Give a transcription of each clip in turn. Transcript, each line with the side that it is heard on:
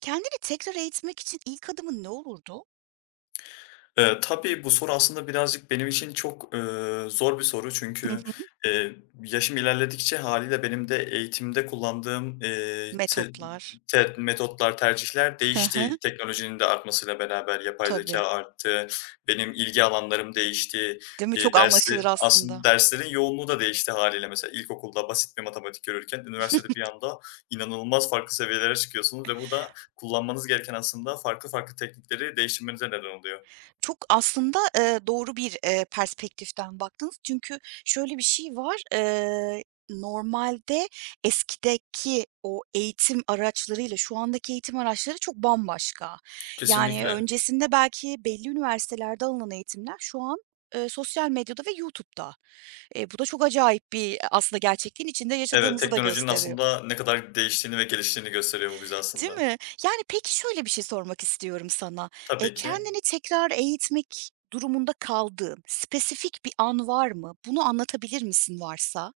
right: Kendini tekrar eğitmek için ilk adımın ne olurdu?
left: Tabii, bu soru aslında birazcık benim için çok, zor bir soru
right: Hı
left: çünkü,
right: hı.
left: eee, yaşım ilerledikçe hâliyle benim de eğitimde kullandığım, te
right: Metotlar.
left: te metotlar, tercihler
right: Hı
left: değişti.
right: hı.
left: Teknolojinin de artmasıyla beraber yapay
right: Tabii.
left: zekâ arttı. Benim ilgi alanlarım değişti.
right: Değil mi? Çok anlaşılır
left: Dersi aslında,
right: aslında.
left: derslerin yoğunluğu da değişti hâliyle. Mesela ilkokulda basit bir matematik görürken üniversitede bir anda inanılmaz farklı seviyelere çıkıyorsunuz ve bu da kullanmanız gereken aslında farklı farklı teknikleri değiştirmenize neden oluyor.
right: Çok aslında, doğru bir, perspektiften baktınız. Çünkü şöyle bir şey var. Normalde eskideki o eğitim araçlarıyla şu andaki eğitim araçları çok bambaşka. Yani
left: Kesinlikle.
right: öncesinde belki belli üniversitelerde alınan eğitimler şu an, sosyal medyada ve YouTube'da. Bu da çok acayip bir aslında gerçekliğin içinde
left: Evet,
right: yaşadığımızı da
left: teknolojinin
right: gösteriyor.
left: aslında ne kadar değiştiğini ve geliştiğini gösteriyor bu bize
right: Değil
left: aslında.
right: mi? Yani, peki, şöyle bir şey sormak istiyorum sana.
left: Tabii ki.
right: Kendini tekrar eğitmek durumunda kaldığın spesifik bir an var mı? Bunu anlatabilir misin varsa?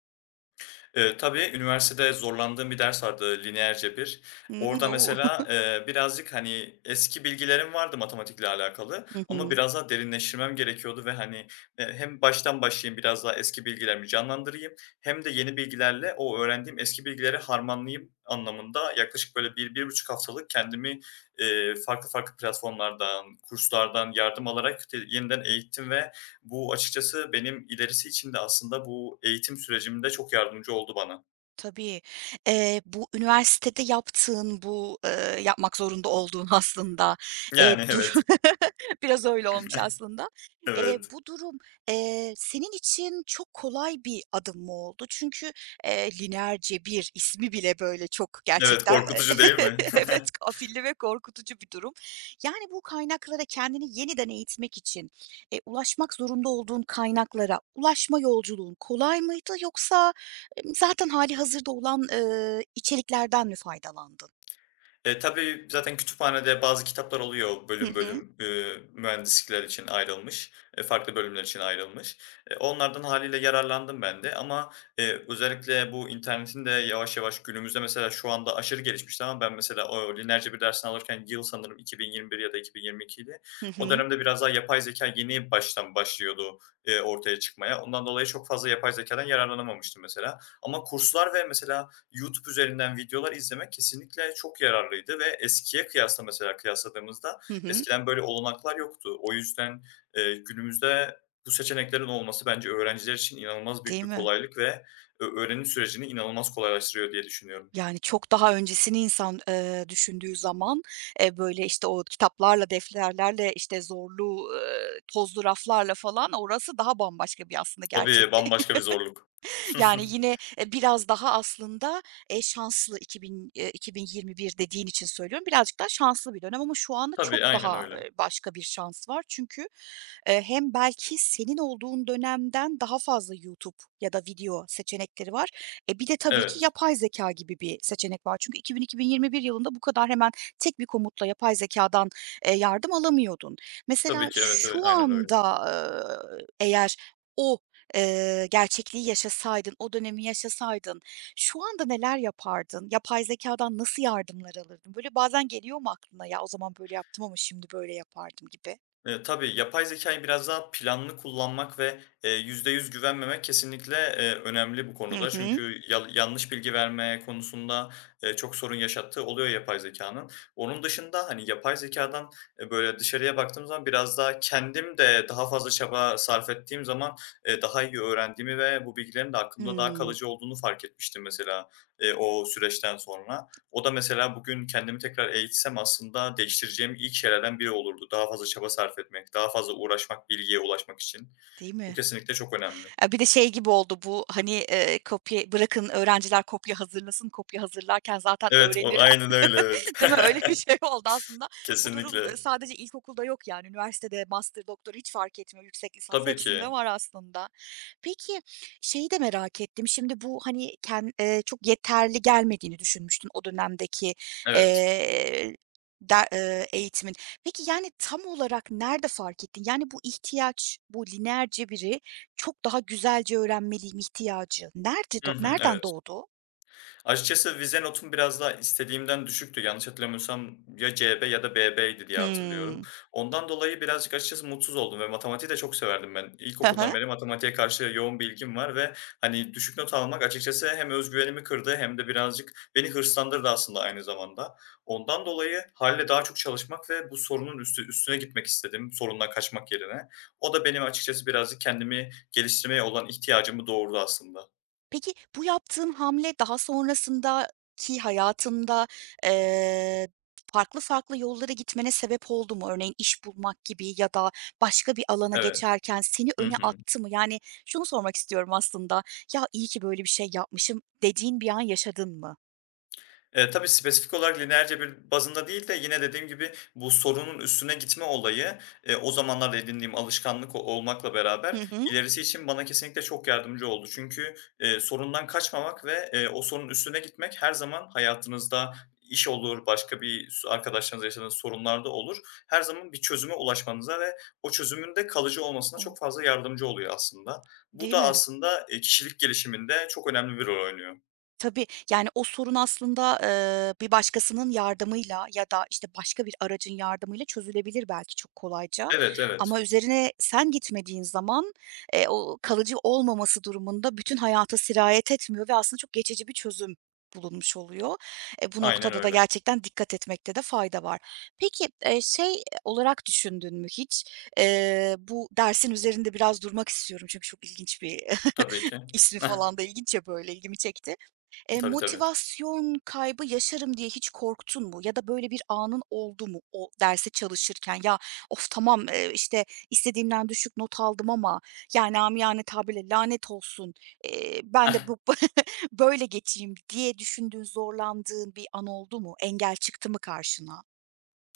left: Tabii, üniversitede zorlandığım bir ders vardı, lineer cebir.
right: Hımm,
left: Orada
right: o!
left: mesela, birazcık, hani, eski bilgilerim vardı matematikle alakalı
right: Hı
left: ama
right: hı.
left: biraz daha derinleştirmem gerekiyordu ve, hani, hem baştan başlayayım, biraz daha eski bilgilerimi canlandırayım hem de yeni bilgilerle o öğrendiğim eski bilgileri harmanlayayım anlamında yaklaşık böyle bir bir buçuk haftalık kendimi, farklı farklı platformlardan, kurslardan yardım alarak yeniden eğittim ve bu açıkçası benim ilerisi için de aslında bu eğitim sürecimde çok yardımcı oldu bana.
right: Tabii. Bu üniversitede yaptığın bu, yapmak zorunda olduğun aslında,
left: Yani
right: dur
left: evet,
right: biraz öyle olmuş aslında.
left: evet.
right: Bu durum, senin için çok kolay bir adım mı oldu? Çünkü, lineer cebir ismi bile böyle çok
left: Evet,
right: gerçekten
left: korkutucu değil mi?
right: evet, kafilli ve korkutucu bir durum. Yani, bu kaynaklara kendini yeniden eğitmek için, ulaşmak zorunda olduğun kaynaklara ulaşma yolculuğun kolay mıydı yoksa zaten hali hazırda olan, içeriklerden mi faydalandın?
left: E, tabii zaten kütüphanede bazı kitaplar oluyor
right: Hı
left: bölüm
right: hı.
left: bölüm, mühendislikler için ayrılmış, farklı bölümler için ayrılmış. E, onlardan haliyle yararlandım ben de ama, özellikle bu internetin de yavaş yavaş günümüzde mesela şu anda aşırı gelişmişti ama ben mesela o lineer cebir dersini alırken yıl sanırım 2021 ya da 2022'ydi.
right: Hı
left: O
right: hı.
left: dönemde biraz daha yapay zeka yeni baştan başlıyordu, ortaya çıkmaya. Ondan dolayı çok fazla yapay zekadan yararlanamamıştım mesela. Ama kurslar ve mesela YouTube üzerinden videolar izlemek kesinlikle çok yararlıydı ve eskiye kıyasla mesela kıyasladığımızda
right: Hı hı.
left: eskiden böyle olanaklar yoktu. O yüzden, günümüzde bu seçeneklerin olması bence öğrenciler için inanılmaz büyük
right: Değil
left: bir
right: mi?
left: kolaylık ve öğrenim sürecini inanılmaz kolaylaştırıyor diye düşünüyorum.
right: Yani, çok daha öncesini insan, düşündüğü zaman, böyle, işte, o kitaplarla, defterlerle, işte, zorlu, tozlu raflarla falan orası daha bambaşka bir aslında
left: Tabii,
right: gerçeklik.
left: bambaşka bir zorluk.
right: Yani yine, biraz daha aslında, şanslı 2000 2021 dediğin için söylüyorum. Birazcık daha şanslı bir dönem ama şu anda çok
left: Tabii, aynen
right: daha,
left: öyle.
right: başka bir şans var. Çünkü, hem belki senin olduğun dönemden daha fazla YouTube ya da video seçenekleri var. E, bir de tabii ki
left: Evet,
right: yapay zeka gibi bir seçenek var. Çünkü 2000-2021 yılında bu kadar hemen tek bir komutla yapay zekadan yardım alamıyordun. Mesela
left: tabii ki, evet, evet,
right: şu
left: aynen öyle.
right: anda, eğer o gerçekliği yaşasaydın, o dönemi yaşasaydın şu anda neler yapardın? Yapay zekâdan nasıl yardımlar alırdın? Böyle bazen geliyor mu aklına, "Ya, o zaman böyle yaptım ama şimdi böyle yapardım." gibi?
left: Tabii, yapay zeka'yı biraz daha planlı kullanmak ve, %100 güvenmemek kesinlikle, önemli bu
right: Hı
left: konuda.
right: hı.
left: Çünkü yanlış bilgi verme konusunda, çok sorun yaşattığı oluyor yapay zekanın. Onun dışında, hani, yapay zekadan böyle dışarıya baktığım zaman biraz daha kendim de daha fazla çaba sarf ettiğim zaman, daha iyi öğrendiğimi ve bu bilgilerin de aklımda daha
right: Hımm.
left: kalıcı olduğunu fark etmiştim mesela, o süreçten sonra. O da mesela bugün kendimi tekrar eğitsem aslında değiştireceğim ilk şeylerden biri olurdu. Daha fazla çaba sarf etmek, daha fazla uğraşmak, bilgiye ulaşmak için.
right: Değil
left: Bu
right: mi?
left: kesinlikle çok önemli.
right: Bir de şey gibi oldu bu, hani, kopya bırakın öğrenciler kopya hazırlasın, kopya hazırlarken zaten
left: Evet, o
right: öğrenirler.
left: aynen öyle, evet.
right: Değil mi? Öyle bir şey oldu aslında. Bu durum,
left: Kesinlikle.
right: sadece ilkokulda yok yani. Üniversitede master, doktora hiç fark etmiyor. Yüksek lisans
left: Tabii
right: hepsinde
left: ki.
right: var aslında. Peki, şeyi de merak ettim. Şimdi bu, hani, ken çok yeterli gelmediğini düşünmüştün o dönemdeki,
left: Evet.
right: eee, der eğitimin. Peki, yani, tam olarak nerede fark ettin? Yani, bu ihtiyaç, bu lineer cebiri çok daha güzelce öğrenmeliyim ihtiyacı nerede
left: Hı hı,
right: nereden
left: evet.
right: doğdu?
left: Açıkçası vize notum biraz daha istediğimden düşüktü. Yanlış hatırlamıyorsam ya CB ya da BB'ydi diye hatırlıyorum.
right: Hımm.
left: Ondan dolayı birazcık açıkçası mutsuz oldum ve matematiği de çok severdim ben. İlkokuldan beri matematiğe karşı yoğun bir ilgim var ve hani düşük not almak açıkçası hem özgüvenimi kırdı hem de birazcık beni hırslandırdı aslında aynı zamanda. Ondan dolayı hâliyle daha çok çalışmak ve bu sorunun üstüne gitmek istedim, sorundan kaçmak yerine. O da benim açıkçası birazcık kendimi geliştirmeye olan ihtiyacımı doğurdu aslında.
right: Peki, bu yaptığın hamle daha sonrasındaki hayatında, eee, farklı farklı yollara gitmene sebep oldu mu? Örneğin iş bulmak gibi ya da başka bir alana
left: Evet.
right: geçerken seni
left: Hı
right: öne
left: hı.
right: attı mı? Yani şunu sormak istiyorum aslında, "Ya, iyi ki böyle bir şey yapmışım." dediğin bir an yaşadın mı?
left: Tabii, spesifik olarak lineer cebir bazında değil de yine dediğim gibi bu sorunun üstüne gitme olayı, o zamanlarda edindiğim alışkanlık o olmakla
right: Hı
left: beraber
right: hı.
left: ilerisi için bana kesinlikle çok yardımcı oldu. Çünkü, sorundan kaçmamak ve, o sorunun üstüne gitmek her zaman hayatınızda iş olur, başka bir arkadaşlarınızla yaşadığınız sorunlarda olur. Her zaman bir çözüme ulaşmanıza ve o çözümün de kalıcı olmasına
right: O
left: çok fazla yardımcı oluyor aslında. Bu
right: değil
left: da
right: mi?
left: aslında, kişilik gelişiminde çok önemli bir rol oynuyor.
right: Tabii, yani, o sorun aslında, bir başkasının yardımıyla ya da, işte, başka bir aracın yardımıyla çözülebilir belki çok kolayca
left: Evet,
right: ama
left: evet.
right: üzerine sen gitmediğin zaman, o kalıcı olmaması durumunda bütün hayata sirayet etmiyor ve aslında çok geçici bir çözüm bulunmuş oluyor. E, bu
left: Aynen
right: noktada da
left: öyle.
right: gerçekten dikkat etmekte de fayda var. Peki, şey olarak düşündün mü hiç? Bu dersin üzerinde biraz durmak istiyorum çünkü çok ilginç bir
left: Tabii ki.
right: ismi
left: Heh,
right: falan da ilginç ya, böyle, ilgimi çekti.
left: tabii, tabii.
right: Motivasyon kaybı yaşarım diye hiç korktun mu? Ya da böyle bir anın oldu mu o derse çalışırken? "Ya, of tamam, işte, istediğimden düşük not aldım ama, yani, amiyane tabirle lanet olsun, ben de bu böyle geçeyim." diye düşündüğün, zorlandığın bir an oldu mu? Engel çıktı mı karşına?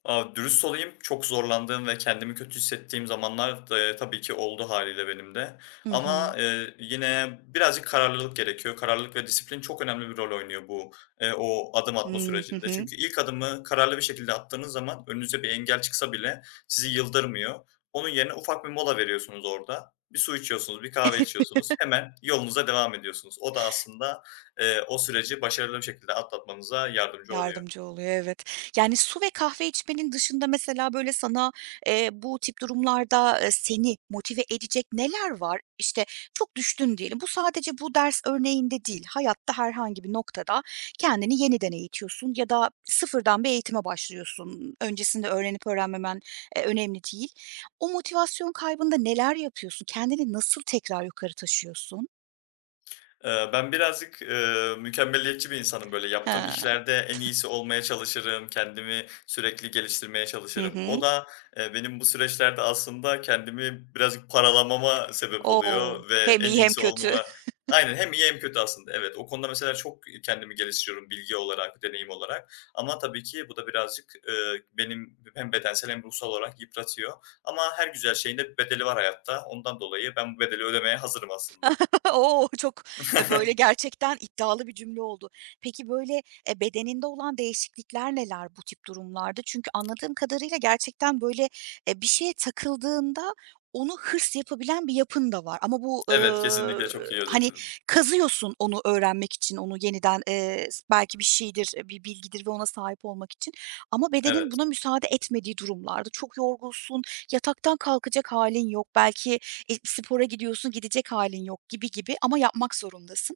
left: Aaa, dürüst olayım, çok zorlandığım ve kendimi kötü hissettiğim zamanlar da, tabii ki oldu haliyle benim de.
right: Hı hı.
left: Ama, yine birazcık kararlılık gerekiyor. Kararlılık ve disiplin çok önemli bir rol oynuyor bu, o adım atma
right: Hımm. Hı
left: sürecinde.
right: hı.
left: Çünkü ilk adımı kararlı bir şekilde attığınız zaman önünüze bir engel çıksa bile sizi yıldırmıyor. Onun yerine ufak bir mola veriyorsunuz orada. Bir su içiyorsunuz, bir kahve içiyorsunuz. Hemen yolunuza devam ediyorsunuz. O da aslında, o süreci başarılı bir şekilde atlatmanıza yardımcı oluyor.
right: Yardımcı oluyor, evet. Yani, su ve kahve içmenin dışında mesela, böyle, sana, bu tip durumlarda, seni motive edecek neler var? İşte, çok düştün diyelim. Bu sadece bu ders örneğinde değil, hayatta herhangi bir noktada kendini yeniden eğitiyorsun ya da sıfırdan bir eğitime başlıyorsun. Öncesinde öğrenip öğrenmemen, önemli değil. O motivasyon kaybında neler yapıyorsun? Kendini nasıl tekrar yukarı taşıyorsun?
left: Ben birazcık, mükemmeliyetçi bir insanım. Böyle,
right: He.
left: yaptığım işlerde en iyisi olmaya çalışırım, kendimi sürekli geliştirmeye
right: Hı
left: çalışırım.
right: hı.
left: O da, benim bu süreçlerde aslında kendimi birazcık paralamama sebep
right: O!
left: oluyor ve
right: Hem
left: en
right: iyi hem
left: iyisi
right: kötü.
left: olmama. Aynen, hem iyi hem kötü aslında. Evet, o konuda mesela çok kendimi geliştiriyorum bilgi olarak, deneyim olarak ama tabii ki bu da birazcık, benim hem bedensel hem ruhsal olarak yıpratıyor ama her güzel şeyin de bir bedeli var hayatta. Ondan dolayı ben bu bedeli ödemeye hazırım aslında.
right: Oo çok, böyle, gerçekten iddialı bir cümle oldu. Peki, böyle, bedeninde olan değişiklikler neler bu tip durumlarda? Çünkü anladığım kadarıyla gerçekten, böyle, bir şeye takıldığında onu hırs yapabilen bir yapın da var ama bu,
left: Evet, kesinlikle çok iyi
right: hani,
left: özetledin.
right: kazıyorsun onu öğrenmek için, onu yeniden, belki bir şeydir, bir bilgidir ve ona sahip olmak için ama bedenin
left: Evet.
right: buna müsaade etmediği durumlarda çok yorgunsun, yataktan kalkacak halin yok, belki e, spora gidiyorsun, gidecek halin yok gibi gibi ama yapmak zorundasın.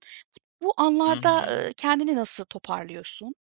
right: Bu
left: Hı
right: anlarda,
left: hı.
right: kendini nasıl toparlıyorsun?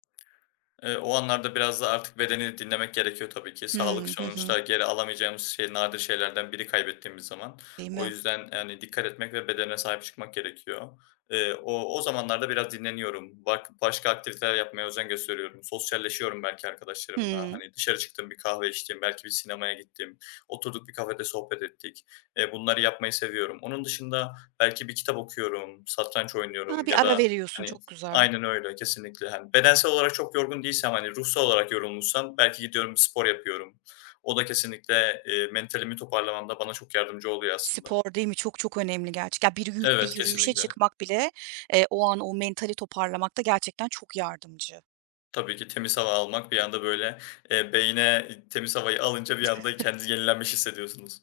left: O anlarda biraz da artık bedeni dinlemek gerekiyor tabii ki. Sağlık
right: Hımm. Hı hı.
left: sonuçta geri alamayacağımız şey, nadir şeylerden biri kaybettiğimiz zaman.
right: Değil
left: O
right: mi?
left: yüzden, yani, dikkat etmek ve bedene sahip çıkmak gerekiyor. O zamanlarda biraz dinleniyorum. Bak, başka aktiviteler yapmaya özen gösteriyorum. Sosyalleşiyorum belki arkadaşlarımla.
right: Hımm.
left: Hani, dışarı çıktım, bir kahve içtim, belki bir sinemaya gittim, oturduk bir kafede sohbet ettik. Bunları yapmayı seviyorum. Onun dışında belki bir kitap okuyorum, satranç
right: Ha,
left: oynuyorum
right: bir
left: ya
right: ara
left: da,
right: veriyorsun,
left: hani.
right: çok güzel.
left: Aynen öyle, kesinlikle. Hani bedensel olarak çok yorgun değilsem, hani ruhsal olarak yorulmuşsam belki gidiyorum, bir spor yapıyorum. O da kesinlikle, mentalimi toparlamamda bana çok yardımcı oluyor aslında.
right: Spor değil mi? Çok çok önemli gerçek. Ya, bir bir
left: Evet,
right: yürüyüşe
left: kesinlikle.
right: çıkmak bile, o an o mentali toparlamakta gerçekten çok yardımcı.
left: Tabii ki temiz hava almak bir anda, böyle, beyine temiz havayı alınca bir anda kendinizi yenilenmiş hissediyorsunuz.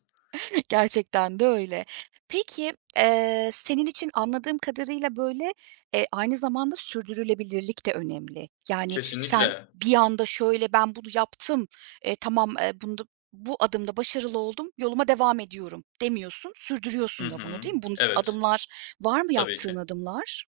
right: Gerçekten de öyle. Peki, senin için anladığım kadarıyla, böyle, aynı zamanda sürdürülebilirlik de önemli. Yani sen
left: Kesinlikle.
right: bir anda şöyle, "Ben bunu yaptım, tamam, bunda bu adımda başarılı oldum, yoluma devam ediyorum." demiyorsun,
left: Hı
right: sürdürüyorsun da bunu,
left: hı.
right: değil mi? Bunun için
left: Evet,
right: adımlar var mı
left: tabii ki.
right: yaptığın adımlar?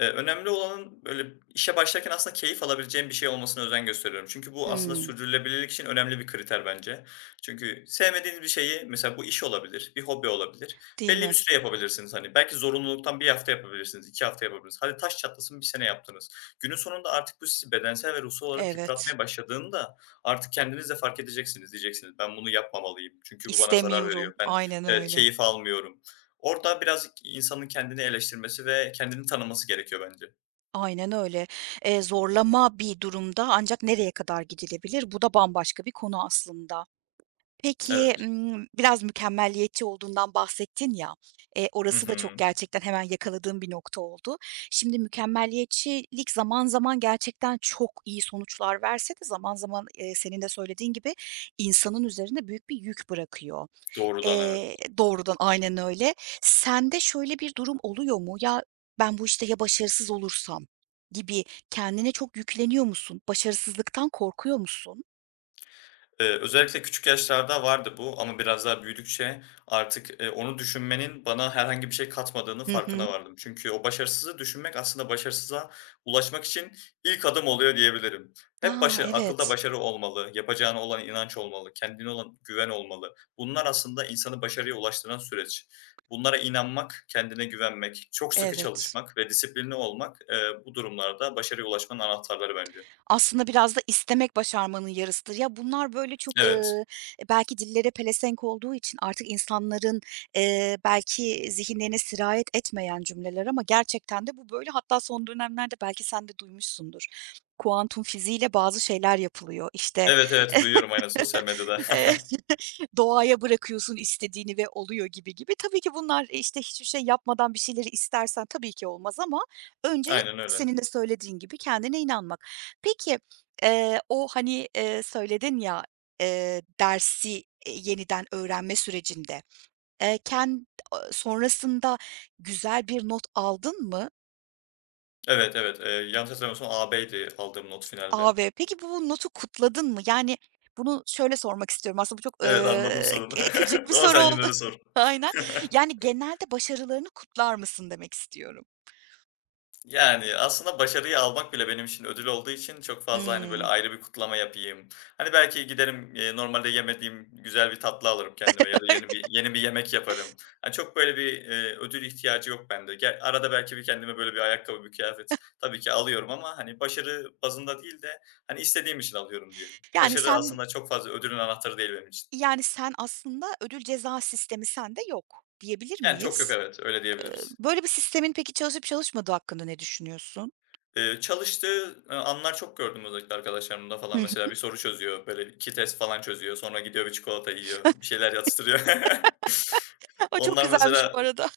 left: Önemli olanın, böyle, işe başlarken aslında keyif alabileceğim bir şey olmasına özen gösteriyorum. Çünkü bu aslında
right: Hımm.
left: sürdürülebilirlik için önemli bir kriter bence. Çünkü sevmediğiniz bir şeyi, mesela bu iş olabilir, bir hobi olabilir,
right: Değil
left: belli bir
right: mi?
left: süre yapabilirsiniz, hani. Belki zorunluluktan bir hafta yapabilirsiniz, 2 hafta yapabilirsiniz. Hadi taş çatlasın, bir sene yaptınız. Günün sonunda artık bu sizi bedensel ve ruhsal olarak
right: Evet.
left: yıpratmaya başladığında artık kendiniz de fark edeceksiniz. Diyeceksiniz, "Ben bunu yapmamalıyım. Çünkü bu bana zarar
right: İstemiyorum.
left: veriyor. Ben,
right: Aynen
left: evet,
right: öyle.
left: keyif almıyorum." Orada biraz insanın kendini eleştirmesi ve kendini tanıması gerekiyor bence.
right: Aynen öyle. Zorlama bir durumda ancak nereye kadar gidilebilir? Bu da bambaşka bir konu aslında. Peki,
left: Evet.
right: biraz mükemmeliyetçi olduğundan bahsettin ya,
left: Hı
right: orası da çok
left: hı.
right: gerçekten hemen yakaladığım bir nokta oldu. Şimdi mükemmeliyetçilik zaman zaman gerçekten çok iyi sonuçlar verse de zaman zaman, senin de söylediğin gibi insanın üzerinde büyük bir yük bırakıyor.
left: Doğrudan evet.
right: Doğrudan, aynen öyle. Sende şöyle bir durum oluyor mu? "Ya, ben bu işte ya başarısız olursam?" gibi kendine çok yükleniyor musun? Başarısızlıktan korkuyor musun?
left: Özellikle küçük yaşlarda vardı bu ama biraz daha büyüdükçe artık, onu düşünmenin bana herhangi bir şey katmadığını
right: Hı hı.
left: farkına vardım. Çünkü o başarısızı düşünmek aslında başarısıza ulaşmak için ilk adım oluyor diyebilirim. Hep
right: A!
left: başa, akılda
right: Evet,
left: başarı olmalı, yapacağına olan inanç olmalı, kendine olan güven olmalı. Bunlar aslında insanı başarıya ulaştıran süreç. Bunlara inanmak, kendine güvenmek, çok sıkı
right: evet.
left: çalışmak ve disiplinli olmak, bu durumlarda başarıya ulaşmanın anahtarları bence.
right: Aslında biraz da istemek başarmanın yarısıdır. Ya, bunlar böyle çok,
left: Evet.
right: belki dillere pelesenk olduğu için artık insanların, belki zihinlerine sirayet etmeyen cümleler ama gerçekten de bu böyle. Hatta son dönemlerde belki sen de duymuşsundur. Kuantum fiziğiyle bazı şeyler yapılıyor. İşte,
left: Evet, evet, duyuyorum aynen sosyal medyada.
right: Eee, doğaya bırakıyorsun istediğini ve oluyor gibi gibi. Tabii ki bunlar, işte, hiçbir şey yapmadan bir şeyleri istersen tabii ki olmaz ama önce
left: Aynen öyle.
right: senin de söylediğin gibi kendine inanmak. Peki, o, hani, söyledin ya, eee, dersi, yeniden öğrenme sürecinde, ken sonrasında güzel bir not aldın mı?
left: Evet, evet. Yanlış hatırlamıyorsam AB'ydi aldığım not finalde.
right: A ve peki bu notu kutladın mı? Yani, bunu şöyle sormak istiyorum aslında bu çok,
left: Evet, anladım sorunu
right: k küçük bir
left: ama
right: soru
left: sen
right: oldu.
left: yine de sor.
right: Aynen. Yani, genelde başarılarını kutlar mısın demek istiyorum.
left: Yani, aslında başarıyı almak bile benim için ödül olduğu için çok fazla, hani, böyle,
right: Hımm.
left: ayrı bir kutlama yapayım. Hani, belki giderim, normalde yemediğim güzel bir tatlı alırım kendime ya da yeni bir yemek yaparım. Hani, çok böyle bir, ödül ihtiyacı yok bende. Arada belki bir kendime böyle bir ayakkabı, bir kıyafet tabii ki alıyorum ama, hani, başarı bazında değil de, hani, istediğim için alıyorum diyelim.
right: Yani,
left: Başarı
right: sen
left: aslında çok fazla ödülün anahtarı değil benim için.
right: yani, sen aslında ödül ceza sistemi sende yok diyebilir
left: Yani, çok yok
right: miyiz?
left: evet, öyle diyebiliriz.
right: Böyle bir sistemin peki çalışıp çalışmadığı hakkında ne düşünüyorsun?
left: Çalıştığı, anlar çok gördüm özellikle arkadaşlarımda falan. Mesela bir soru çözüyor, böyle 2 test falan çözüyor. Sonra gidiyor, bir çikolata yiyor, bir şeyler atıştırıyor.
right: Hı hı. O çok
left: Onlar
right: güzelmiş bu
left: mesela
right: arada.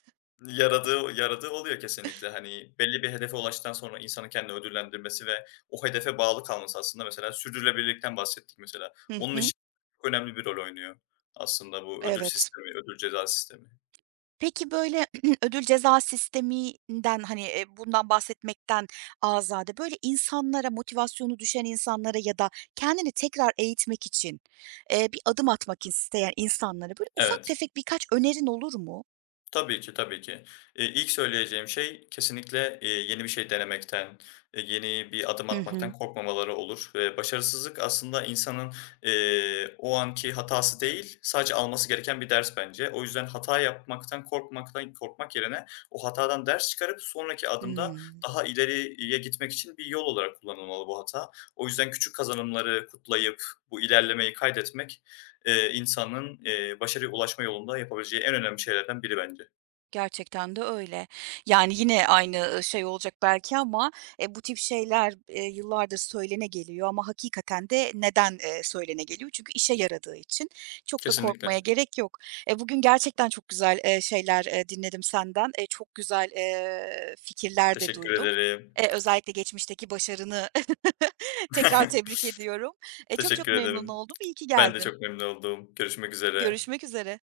left: yaradığı oluyor kesinlikle. Hani belli bir hedefe ulaştıktan sonra insanın kendini ödüllendirmesi ve o hedefe bağlı kalması aslında, mesela sürdürülebilirlikten bahsettik mesela,
right: Hı
left: onun
right: hı.
left: için çok önemli bir rol oynuyor aslında bu ödül
right: Evet.
left: sistemi, ödül ceza sistemi.
right: Peki, böyle, ödül ceza sisteminden, hani, bundan bahsetmekten azade, böyle, insanlara, motivasyonu düşen insanlara ya da kendini tekrar eğitmek için, bir adım atmak isteyen insanlara, böyle, ufak
left: Evet.
right: tefek birkaç önerin olur mu?
left: Tabii ki, tabii ki. İlk söyleyeceğim şey kesinlikle, yeni bir şey denemekten, yeni bir adım
right: Hı
left: atmaktan
right: hı.
left: korkmamaları olur. Başarısızlık aslında insanın, o anki hatası değil, sadece alması gereken bir ders bence. O yüzden hata yapmaktan korkmak yerine, o hatadan ders çıkarıp sonraki adımda
right: Hımm.
left: daha ileriye gitmek için bir yol olarak kullanılmalı bu hata. O yüzden küçük kazanımları kutlayıp bu ilerlemeyi kaydetmek, insanın, başarıya ulaşma yolunda yapabileceği en önemli şeylerden biri bence.
right: Gerçekten de öyle. Yani yine aynı, şey olacak belki ama, bu tip şeyler, yıllardır söylene geliyor ama hakikaten de neden, söylene geliyor? Çünkü işe yaradığı için çok da korkmaya
left: Kesinlikle.
right: gerek yok. E, bugün gerçekten çok güzel, şeyler, dinledim senden. Çok güzel, fikirler de
left: Teşekkür
right: duydum.
left: ederim.
right: Özellikle geçmişteki başarını tekrar tebrik ediyorum. Çok çok
left: Teşekkür
right: memnun
left: ederim.
right: oldum. İyi ki
left: Ben de
right: geldin.
left: çok memnun oldum. Görüşmek üzere.
right: Görüşmek üzere.